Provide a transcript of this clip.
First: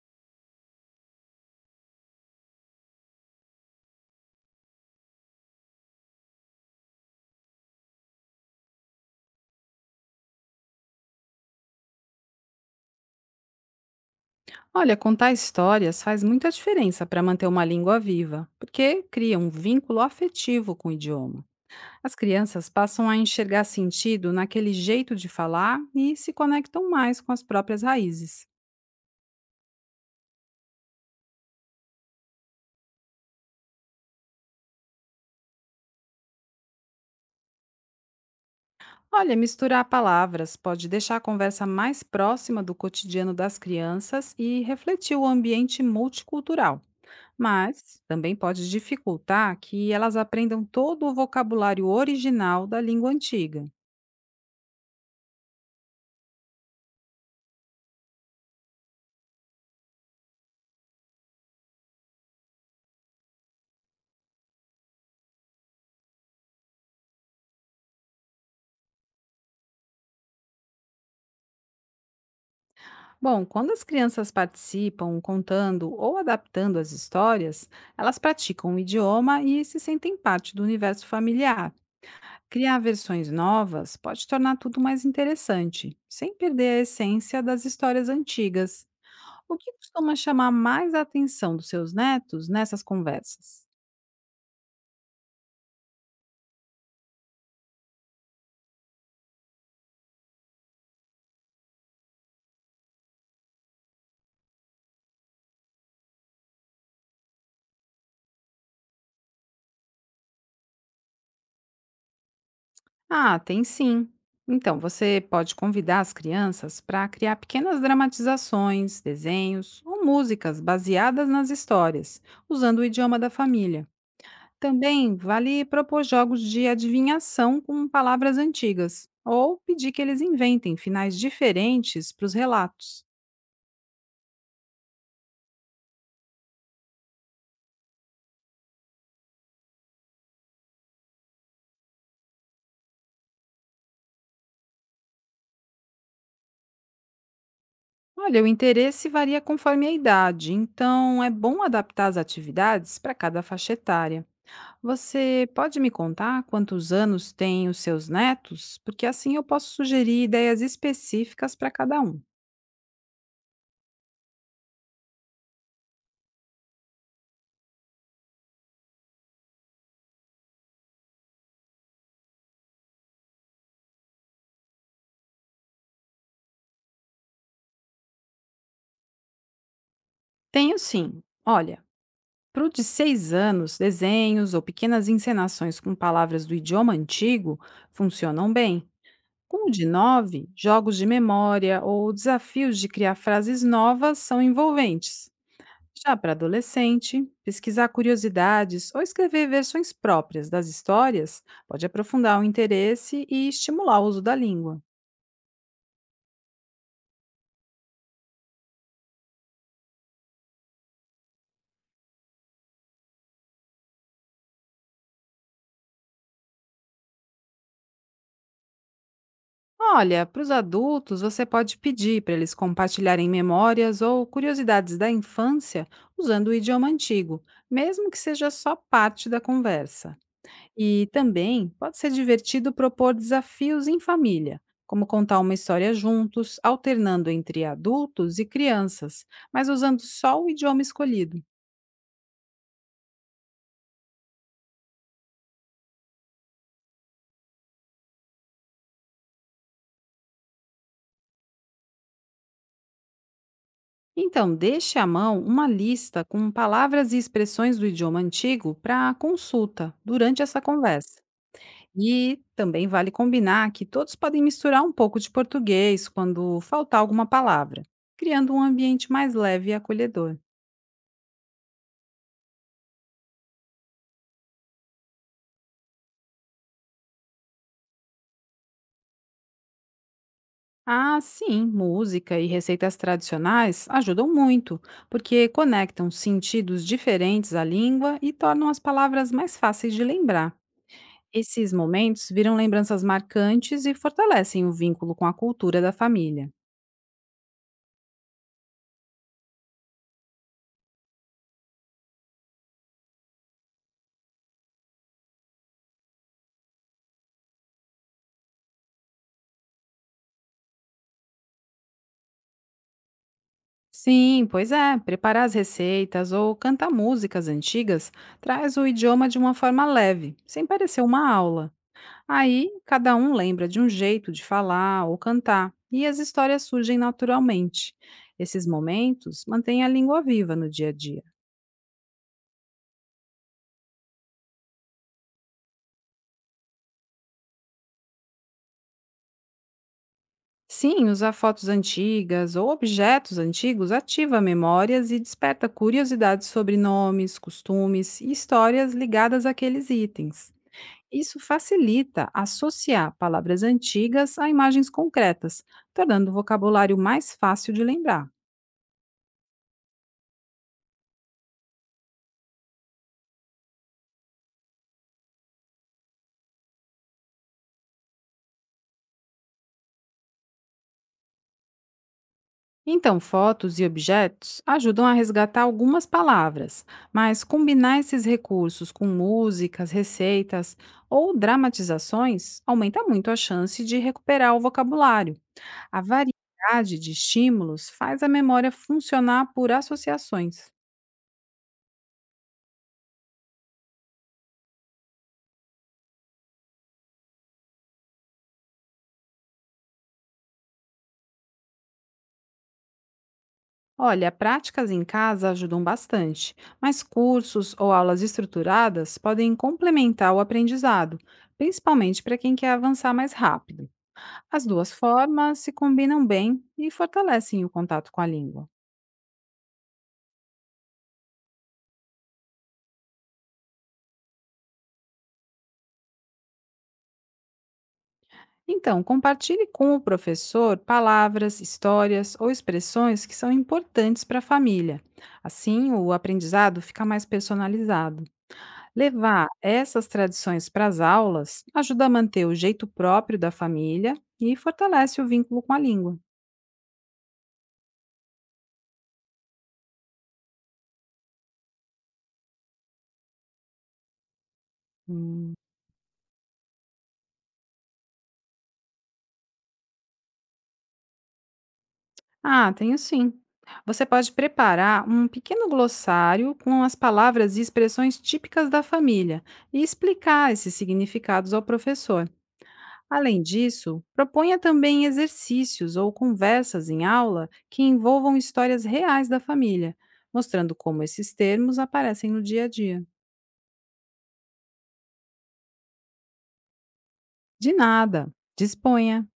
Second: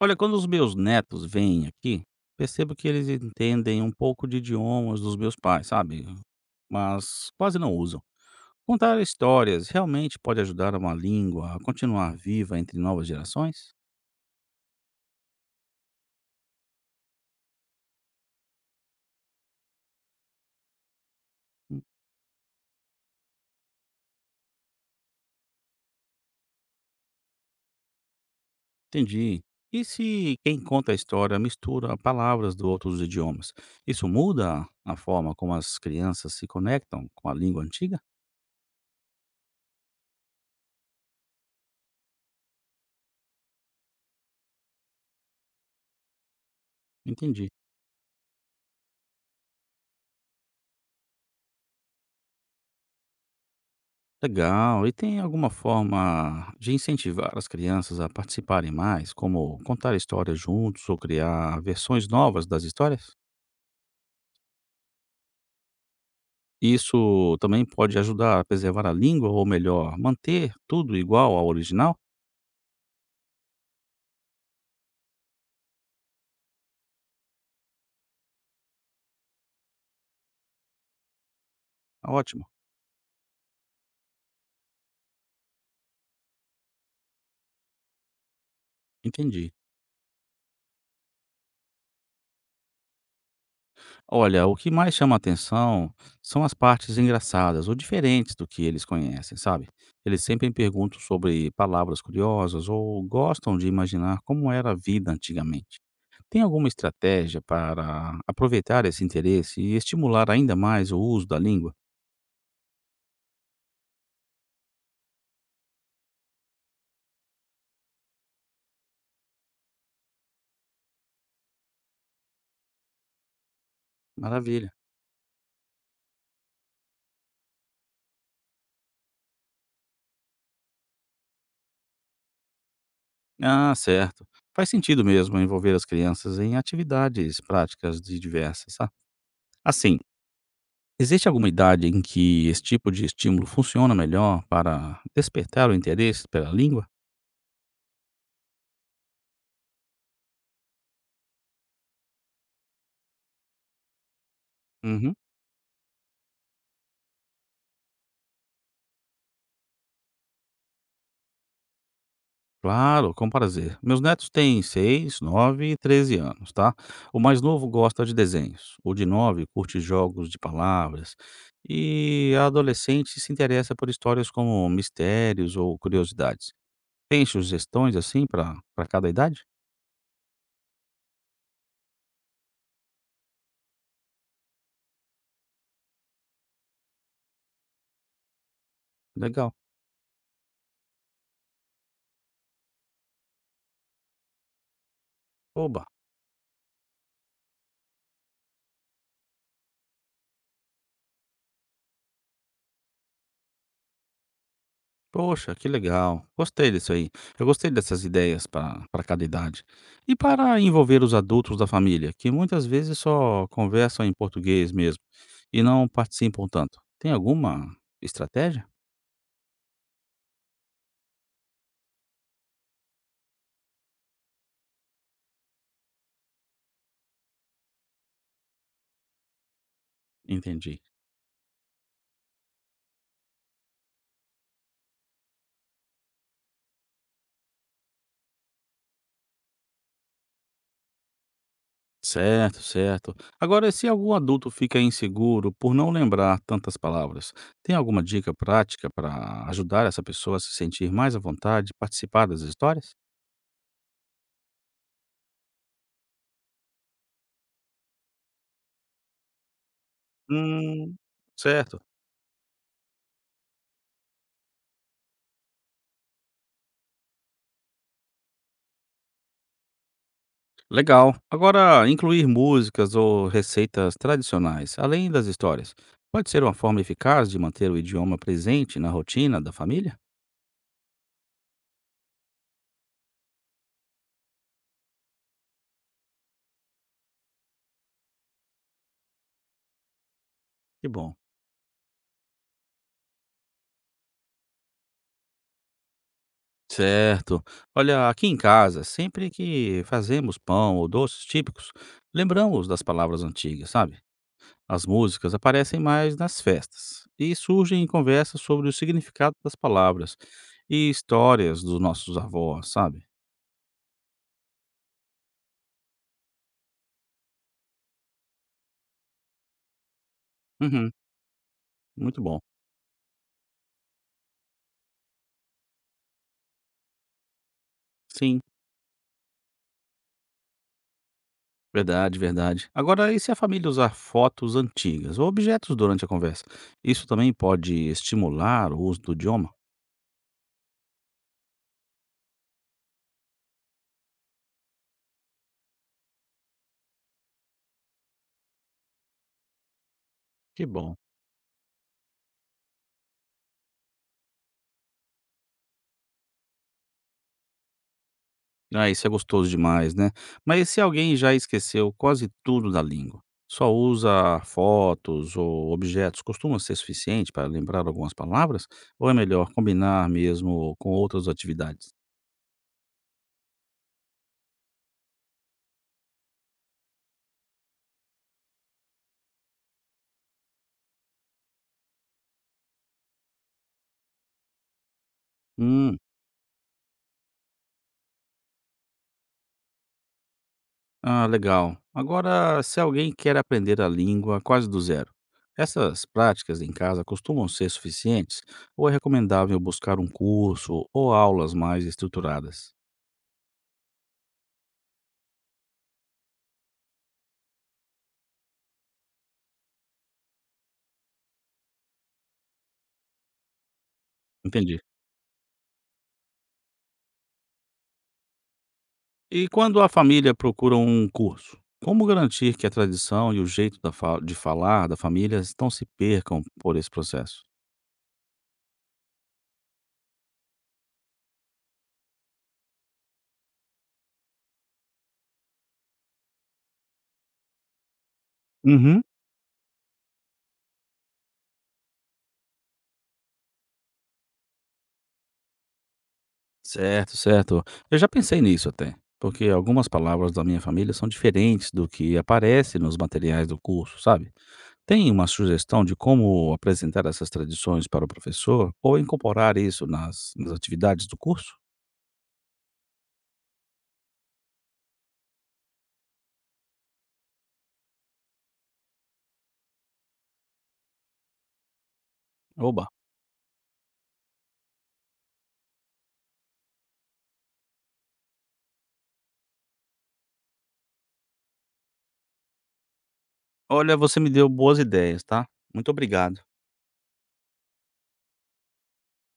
Olha, quando os meus netos vêm aqui, percebo que eles entendem um pouco de idiomas dos meus pais, sabe? Mas quase não usam. Contar histórias realmente pode ajudar uma língua a continuar viva entre novas gerações? Olha, contar histórias faz muita diferença para manter uma língua viva, porque cria um vínculo afetivo com o idioma. As crianças passam a enxergar sentido naquele jeito de falar e se conectam mais com as próprias raízes. Entendi. E se quem conta a história mistura palavras de outros idiomas? Isso muda a forma como as crianças se conectam com a língua antiga? Olha, misturar palavras pode deixar a conversa mais próxima do cotidiano das crianças e refletir o ambiente multicultural. Entendi. Mas também pode dificultar que elas aprendam todo o vocabulário original da língua antiga. Legal. E tem alguma forma de incentivar as crianças a participarem mais, como contar histórias juntos ou criar versões novas das histórias? Isso também pode ajudar a preservar a língua, ou melhor, manter tudo igual ao original? Bom, quando as crianças participam contando ou adaptando as histórias, elas praticam o idioma e se sentem parte do universo familiar. Ah, ótimo, Criar versões novas pode tornar tudo mais interessante, sem perder a essência das histórias antigas. entendi. O que costuma chamar mais a atenção dos seus netos nessas conversas? Olha, o que mais chama atenção são as partes engraçadas ou diferentes do que eles conhecem, sabe? Eles sempre perguntam sobre palavras curiosas ou gostam de imaginar como era a vida antigamente. Tem alguma estratégia para aproveitar esse interesse e estimular ainda mais o uso da língua? Ah, tem sim. Então, você pode convidar as crianças para criar pequenas dramatizações, desenhos ou músicas baseadas nas histórias, usando o idioma da família. Maravilha. Também vale propor jogos de adivinhação com palavras antigas, ou pedir que eles inventem finais diferentes para os relatos. Ah, certo. Faz sentido mesmo envolver as crianças em atividades práticas de diversas, tá? Assim, existe alguma idade em que esse tipo de estímulo funciona melhor para despertar o interesse pela língua? Olha, o interesse varia conforme a idade, então é bom adaptar as atividades para cada faixa etária. Uhum. Você pode me contar quantos anos têm os seus netos? Porque assim eu posso sugerir ideias específicas para cada um. Claro, com prazer. Meus netos têm 6, 9 e 13 anos, tá? O mais novo gosta de desenhos, o de 9 curte jogos de palavras e a adolescente se interessa por histórias como mistérios ou curiosidades. Tem sugestões assim para cada idade? Tenho sim. Olha, para o de 6 anos, desenhos ou pequenas encenações com palavras do idioma antigo funcionam bem. Legal. Com o de 9, jogos de memória ou desafios de criar frases novas são envolventes. Oba! Já para adolescente, pesquisar curiosidades ou escrever versões próprias das histórias pode aprofundar o interesse e estimular o uso da língua. Poxa, que legal. Gostei disso aí. Eu gostei dessas ideias para cada idade. E para envolver os adultos da família, que muitas vezes só conversam em português mesmo e não participam tanto, tem alguma estratégia? Olha, para os adultos, você pode pedir para eles compartilharem memórias ou curiosidades da infância usando o idioma antigo, mesmo que seja só parte da conversa. Entendi. E também pode ser divertido propor desafios em família, como contar uma história juntos, alternando entre adultos e crianças, mas usando só o idioma escolhido. Certo, certo. Agora, se algum adulto fica inseguro por não lembrar tantas palavras, tem alguma dica prática para ajudar essa pessoa a se sentir mais à vontade e participar das histórias? Então, deixe à mão uma lista com palavras e expressões do idioma antigo para consulta durante essa Hum, conversa. certo. E também vale combinar que todos podem misturar um pouco de português quando faltar alguma palavra, criando um ambiente mais leve e acolhedor. Legal. Agora, incluir músicas ou receitas tradicionais, além das histórias, pode ser uma forma eficaz de manter o idioma presente na rotina da família? Ah, sim, música e receitas tradicionais ajudam muito, porque conectam sentidos diferentes à língua e tornam as palavras mais fáceis de lembrar. Que bom. Esses momentos viram lembranças marcantes e fortalecem o vínculo com a cultura da família. Certo. Olha, aqui em casa, sempre que fazemos pão ou doces típicos, lembramos das palavras antigas, sabe? As músicas aparecem mais nas festas e surgem em conversas sobre o significado das palavras e histórias dos nossos avós, sabe? Sim, pois é, preparar as receitas ou cantar músicas antigas traz o idioma de uma forma leve, sem Uhum, parecer uma aula. muito bom. Aí, cada um lembra de um jeito de falar ou cantar, e as histórias surgem naturalmente. Sim. Esses momentos mantêm a língua viva no dia a dia. Verdade, verdade. Agora, e se a família usar fotos antigas ou objetos durante a conversa? Isso também pode estimular o uso do idioma? Sim, usar fotos antigas ou objetos antigos ativa memórias e desperta curiosidade sobre nomes, costumes e histórias ligadas àqueles itens. Que bom. Isso facilita associar palavras antigas a imagens concretas, tornando o vocabulário mais fácil de lembrar. Ah, isso é gostoso demais, né? Mas e se alguém já esqueceu quase tudo da língua? Só usa fotos ou objetos, costuma ser suficiente para lembrar algumas palavras? Ou é melhor combinar mesmo com outras atividades? Então, fotos e objetos ajudam a resgatar algumas palavras, mas combinar esses recursos com músicas, receitas ou dramatizações aumenta muito a chance de recuperar o vocabulário. Hum. A variedade de estímulos faz a memória funcionar por associações. Ah, legal. Agora, se alguém quer aprender a língua quase do zero, essas práticas em casa costumam ser suficientes ou é recomendável buscar um curso ou aulas mais estruturadas? Olha, práticas em casa ajudam bastante, mas cursos ou aulas estruturadas podem complementar o aprendizado, principalmente para quem quer avançar mais rápido. As Entendi. duas formas se combinam bem e fortalecem o contato com a língua. E quando a família procura um curso, como garantir que a tradição e o jeito da de falar da família não se percam por esse processo? Então, compartilhe com o professor palavras, histórias ou expressões que são importantes para a família. Assim, o aprendizado fica mais personalizado. Uhum. Levar essas tradições para as aulas ajuda a manter o jeito próprio da família e fortalece o vínculo com a língua. Certo, certo. Eu já pensei nisso até, porque algumas palavras da minha família são diferentes do que aparece nos materiais do curso, sabe? Tem uma Hum. sugestão de como apresentar essas tradições para o professor ou incorporar isso nas atividades do curso? Ah, tenho sim. Você pode preparar um pequeno glossário com as palavras e expressões típicas da família e explicar esses significados ao professor. Oba! Além disso, proponha também exercícios ou conversas em aula que envolvam histórias reais da família, mostrando como esses termos aparecem no dia a dia. Olha, você me deu boas ideias, tá? Muito obrigado. De nada, disponha!